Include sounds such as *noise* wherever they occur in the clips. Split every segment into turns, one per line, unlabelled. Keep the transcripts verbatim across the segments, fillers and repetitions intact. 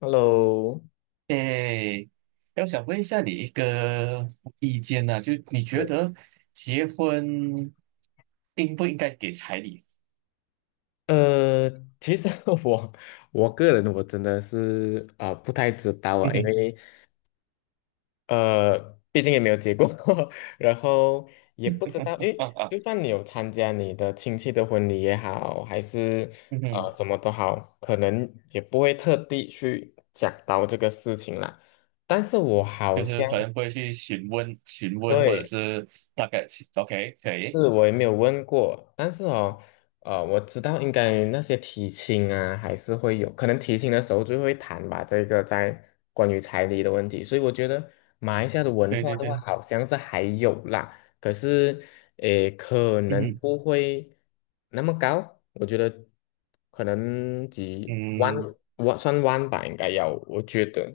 Hello，
诶，哎我想问一下你一个意见呢、就你觉
对。
得结婚应不应该给彩礼？
呃，其实 *laughs* 我我个人，我真的是啊、不太知道
*laughs*
啊，
嗯
因
哼，
为呃，毕竟也没有结过婚，*laughs* 然后也不知道，因为
啊啊，
就算你有参加你的亲戚的婚礼也好，还是
嗯
呃
哼，
什么都好，可能也不会特地去讲到这个事情啦。但是我好
就是
像。
可
嗯
能不会去询问询问，或者
对，
是大概 OK 可以，
是我也没有问过，但是哦，呃，我知道应该那些提亲啊，还是会有，可能提亲的时候就会谈吧，这个在关于彩礼的问题。所以我觉得马来西亚的文
对
化
对
的话，
对，
好像是还有啦，可是，诶，可
嗯
能
哼，
不会那么高。我觉得可能几万，
嗯，
万算万吧，应该要，我觉得，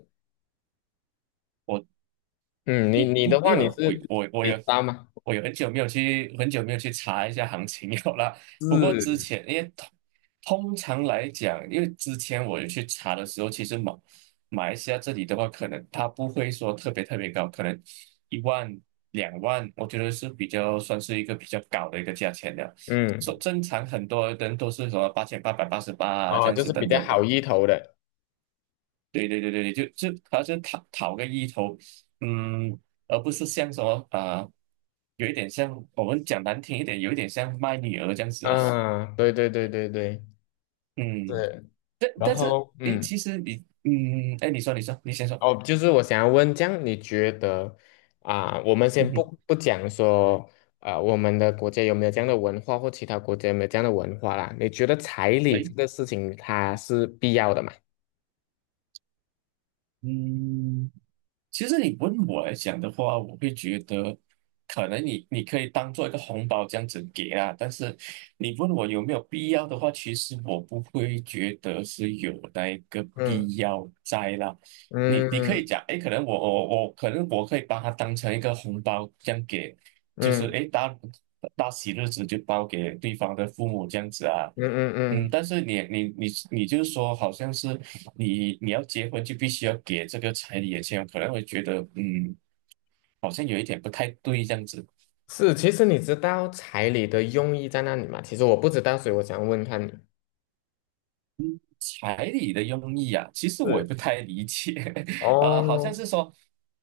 嗯，你
因
你
如
的话，
因为
你
我
是
我我
你知
有
道吗？
我有很久没有去很久没有去查一下行情有啦。不过之
是，
前因为通通常来讲，因为之前我有去查的时候，其实马马来西亚这里的话，可能它不会说特别特别高，可能一万两万，我觉得是比较算是一个比较高的一个价钱的。
嗯，
说正常很多人都是什么八千八百八十八啊这
哦，
样
就
子
是比
等
较
等
好
的。
意头的。
对对对对对，就就好像讨讨个意头，嗯，而不是像什么啊、有一点像我们讲难听一点，有一点像卖女儿这样子啊，
嗯，对对对对对
嗯，
对。
但
然
但是
后，
诶，
嗯，
其实你，嗯，哎，你说你说，你先说，
哦，就是我想要问，这样你觉得啊、我们
*laughs*
先不
嗯
不讲说，啊，我们的国家有没有这样的文化，或其他国家有没有这样的文化啦？你觉得彩礼
对，
这个事情它是必要的吗？
嗯。其实你问我来讲的话，我会觉得，可能你你可以当做一个红包这样子给啊，但是你问我有没有必要的话，其实我不会觉得是有那一个
嗯
必要在啦。你
嗯
你可以
嗯
讲，哎，可能我我我可能我可以把它当成一个红包这样给，就是
嗯
哎大大喜日子就包给对方的父母这样子啊，
嗯嗯
嗯，
嗯，
但是你你你你就是说，好像是你你要结婚就必须要给这个彩礼的钱，可能会觉得嗯，好像有一点不太对这样子。
是，其实你知道彩礼的用意在哪里吗？其实我不知道，所以我想问看你。
彩礼的用意啊，其实我也
是，
不太理解。*laughs* 啊、好像
哦，
是说，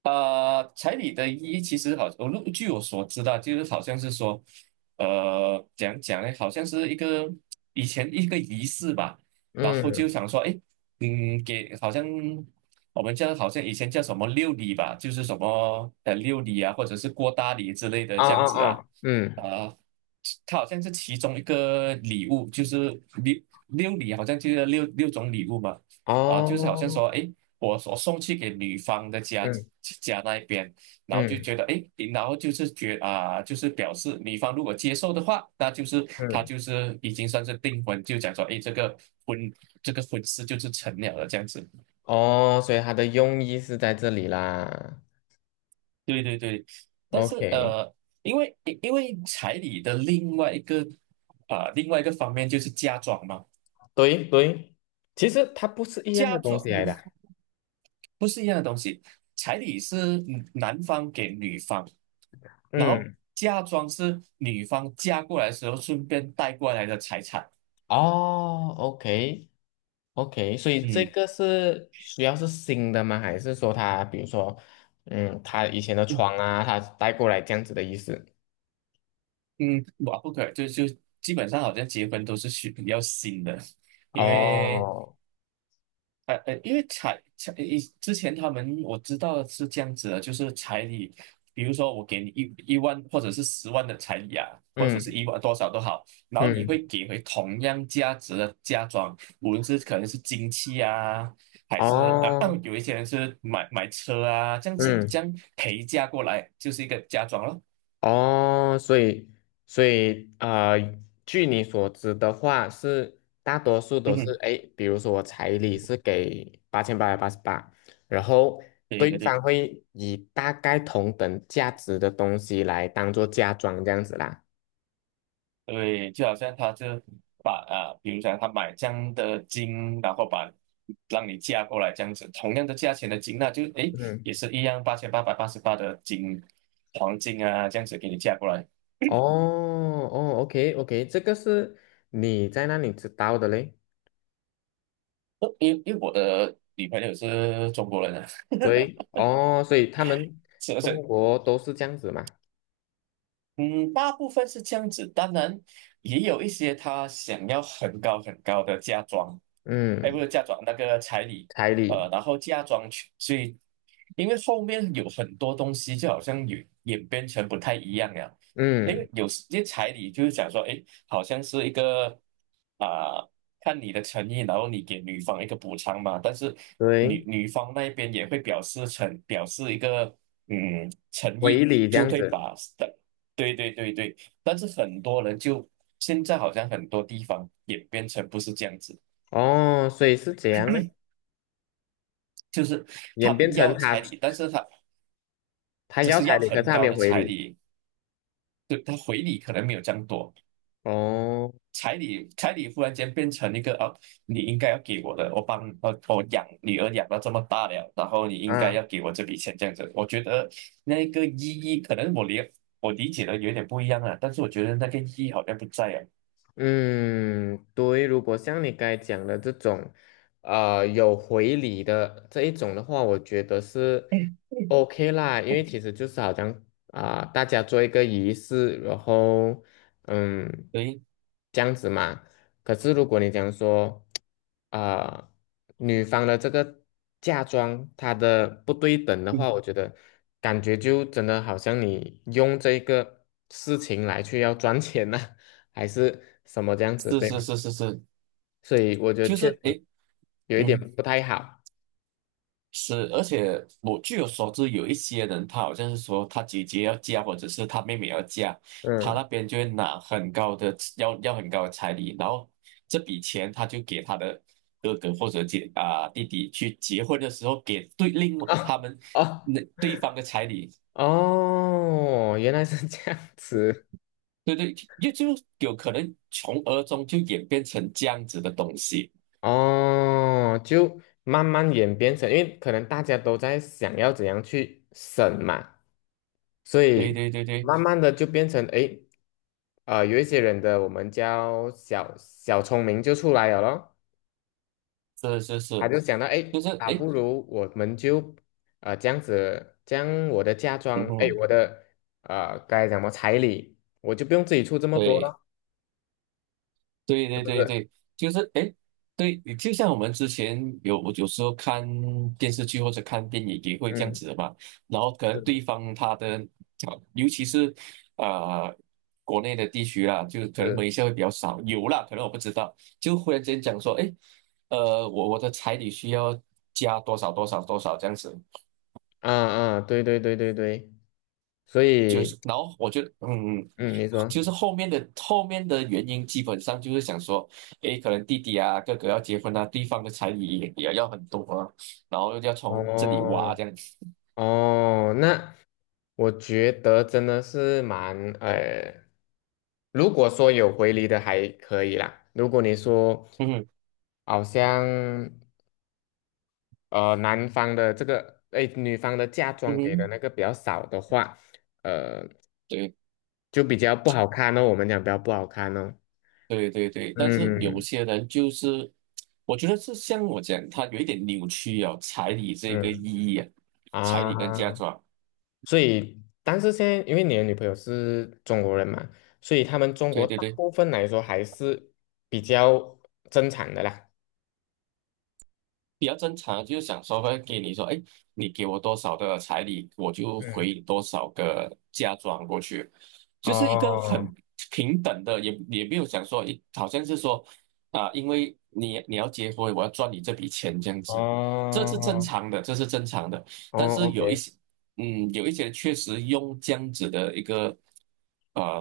呃，彩礼的意义其实好，我据我所知道，就是好像是说，呃，讲讲呢，好像是一个以前一个仪式吧，然后就
嗯，
想说，哎，嗯，给好像我们叫好像以前叫什么六礼吧，就是什么呃六礼啊，或者是过大礼之类的
啊
这样子
啊
啊，
啊，嗯，
啊、它好像是其中一个礼物，就是六六礼好像就是六六种礼物嘛，啊，就是好像
哦，
说，诶，我我送去给女方的家
嗯。
家那一边，然后就
嗯
觉得，诶，然后就是觉啊，就是表示女方如果接受的话，那就是他
嗯，
就是已经算是订婚，就讲说，诶，这个婚这个婚事就是成了的这样子。
哦，所以它的用意是在这里啦。
对对对，但是
OK，
呃，因为因为彩礼的另外一个啊、另外一个方面就是嫁妆嘛。
对对，其实它不是一样的
嫁
东
妆，
西来的啊。
*laughs* 不是一样的东西。彩礼是嗯男方给女方，然后
嗯，
嫁妆是女方嫁过来的时候顺便带过来的财产。
哦，OK OK，所以这
嗯
个是需要是新的吗？还是说它，比如说，嗯，它以前的
嗯
床啊，它带过来这样子的意思？
嗯，哇，不可以，就就基本上好像结婚都是需比要新的，因为
哦，
呃呃，因为彩彩以之前他们我知道是这样子的，就是彩礼，比如说我给你一一万或者是十万的彩礼啊，或者是
嗯
一万多少都好，然后你
嗯，
会给回同样价值的嫁妆，无论是可能是金器啊，还是呃
哦，
*clears throat* 有一些人是买买车啊，这样子这
嗯。
样陪嫁过来就是一个嫁妆咯。
哦，所以所以啊，呃，据你所知的话，是大多数
嗯
都是
哼，
哎，诶，比如说我彩礼是给八千八百八十八，然后
对
对
对
方
对。
会以大概同等价值的东西来当做嫁妆这样子啦。
对，就好像他就把啊，比如讲他买这样的金，然后把让你嫁过来这样子，同样的价钱的金，那就诶也
嗯，
是一样八千八百八十八的金黄金啊，这样子给你嫁过来。
哦哦，OK OK，这个是你在那里知道的嘞？
呃因因为我的女朋友是中国人啊，
对，哦，所以他们
*laughs* 是不
中
是？
国都是这样子嘛？
嗯，大部分是这样子，当然也有一些他想要很高很高的嫁妆，哎，不
嗯，
是嫁妆那个彩礼，
彩
呃，
礼，
然后嫁妆去，所以因为后面有很多东西，就好像演演变成不太一样了。因为
嗯，
有些彩礼就是讲说，哎，好像是一个啊、看你的诚意，然后你给女方一个补偿嘛。但是女
对。
女方那边也会表示诚，表示一个嗯诚
回
意，
礼这
就
样
会
子。
把对对对对。但是很多人就现在好像很多地方演变成不是这样子。
哦，所以是这样的，
就是他
演变
们
成
要
他
彩礼，但是他
他
只
要
是
彩
要
礼，可是
很
他没
高
有
的
回
彩
礼。
礼，就他回礼可能没有这样多。
哦，
彩礼，彩礼忽然间变成一个啊，你应该要给我的，我帮我我养女儿养到这么大了，然后你应该
啊。
要给我这笔钱这样子。我觉得那个意义可能我理我理解的有点不一样啊，但是我觉得那个意义好像不在啊。
嗯，对，如果像你刚才讲的这种，呃，有回礼的这一种的话，我觉得是
*laughs* 嗯嗯
OK 啦。因为其实就是好像啊、大家做一个仪式，然后嗯，
对，
这样子嘛。可是如果你讲说，啊、女方的这个嫁妆她的不对等的话，
嗯，
我觉得感觉就真的好像你用这个事情来去要赚钱呐、还是什么这样子，
是
对
是
吗？
是是是，
所以我觉得
就
确
是
实
诶，
有一点
嗯。
不太好。
是，而且我据我所知，有一些人他好像是说他姐姐要嫁，或者是他妹妹要嫁，他那
嗯，
边就会拿很高的要要很高的彩礼，然后这笔钱他就给他的哥哥或者姐啊、弟弟去结婚的时候给对另外他
哦
们
哦
那对方的彩礼，
哦，原来是这样子。
对对，也就有可能从而中就演变成这样子的东西。
哦，就慢慢演变成，因为可能大家都在想要怎样去省嘛，所
对
以
对对对，
慢慢的就变成，诶，呃，有一些人的我们叫小小聪明就出来了咯。
是是
他
是，
就想到，
就
哎，
是
啊，
诶，
不如我们就呃这样子，将我的嫁
嗯
妆，哎，
哼，
我的呃该怎么彩礼，我就不用自己出这么多
对。
了，
对
是
对
不
对
是？
对，就是哎，对，就像我们之前有有时候看电视剧或者看电影也会这样
嗯，
子的嘛，然后可
是
能
的，
对方他的，啊尤其是呃国内的地区啦，就是可能马
是
来西亚会比较少，有啦，可能我不知道，就忽然间讲说，哎，呃，我我的彩礼需要加多少多少多少这样子，
啊啊，对对对对对，所
就
以
是，然后我觉得，嗯，
嗯，你说，
就是后面的后面的原因，基本上就是想说，诶，可能弟弟啊、哥哥要结婚啊，对方的彩礼也也要很多啊，然后要从这里挖
哦
这样子，
哦，那我觉得真的是蛮呃，如果说有回礼的还可以啦。如果你说
嗯哼
好像。呃男方的这个，哎，女方的嫁
嗯
妆给的
哼，
那个比较少的话，呃，
对
就比较不好看哦。我们讲比较不好看哦。
对对对，但是有
嗯
些人就是，我觉得是像我讲，他有一点扭曲啊，彩礼这个意
嗯
义啊，彩礼跟嫁
啊，
妆，
所以但是现在因为你的女朋友是中国人嘛，所以他们中国
对对
大
对。
部分来说还是比较正常的啦。
比较正常，就是想说会给你说，哎，你给我多少的彩礼，我就
嗯，
回你多少个嫁妆过去，就是一个
哦
很平等的，也也没有想说，一好像是说啊、因为你你要结婚，我要赚你这笔钱这样
哦
子，这是正常的，这是正常的。
哦
但是有一
，OK，
些，嗯，有一些确实用这样子的一个，呃，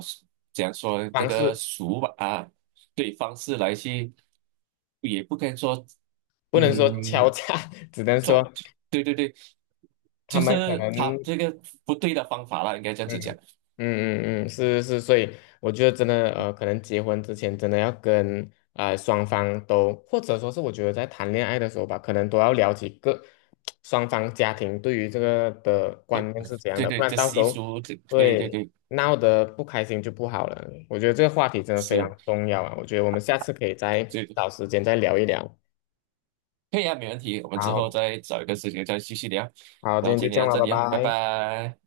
讲说这
方
个
式
俗吧啊，对方式来去，也不该说。
不
嗯，
能说敲诈，*laughs* 只能说
对对对，
他
就是
们可能
他这个不对的方法啦，应该这样
嗯
子
嗯
讲。
嗯嗯，是是，是。所以我觉得真的，呃，可能结婚之前真的要跟啊、呃双方都，或者说是我觉得在谈恋爱的时候吧，可能都要了解各双方家庭对于这个的观念是怎样
对
的，
对
不
对，
然
这
到时
习
候
俗，这对
会
对对，
闹得不开心就不好了。我觉得这个话题真的非常
是，
重要啊，我觉得我们下次可以再
这对，
找时间再聊一聊。
可以啊，没问题。我们之后
好
再找一个时间再继续聊。
好，
然
今
后
天就
今
这
天
样
到
了，
这
拜
里啊，拜
拜。
拜。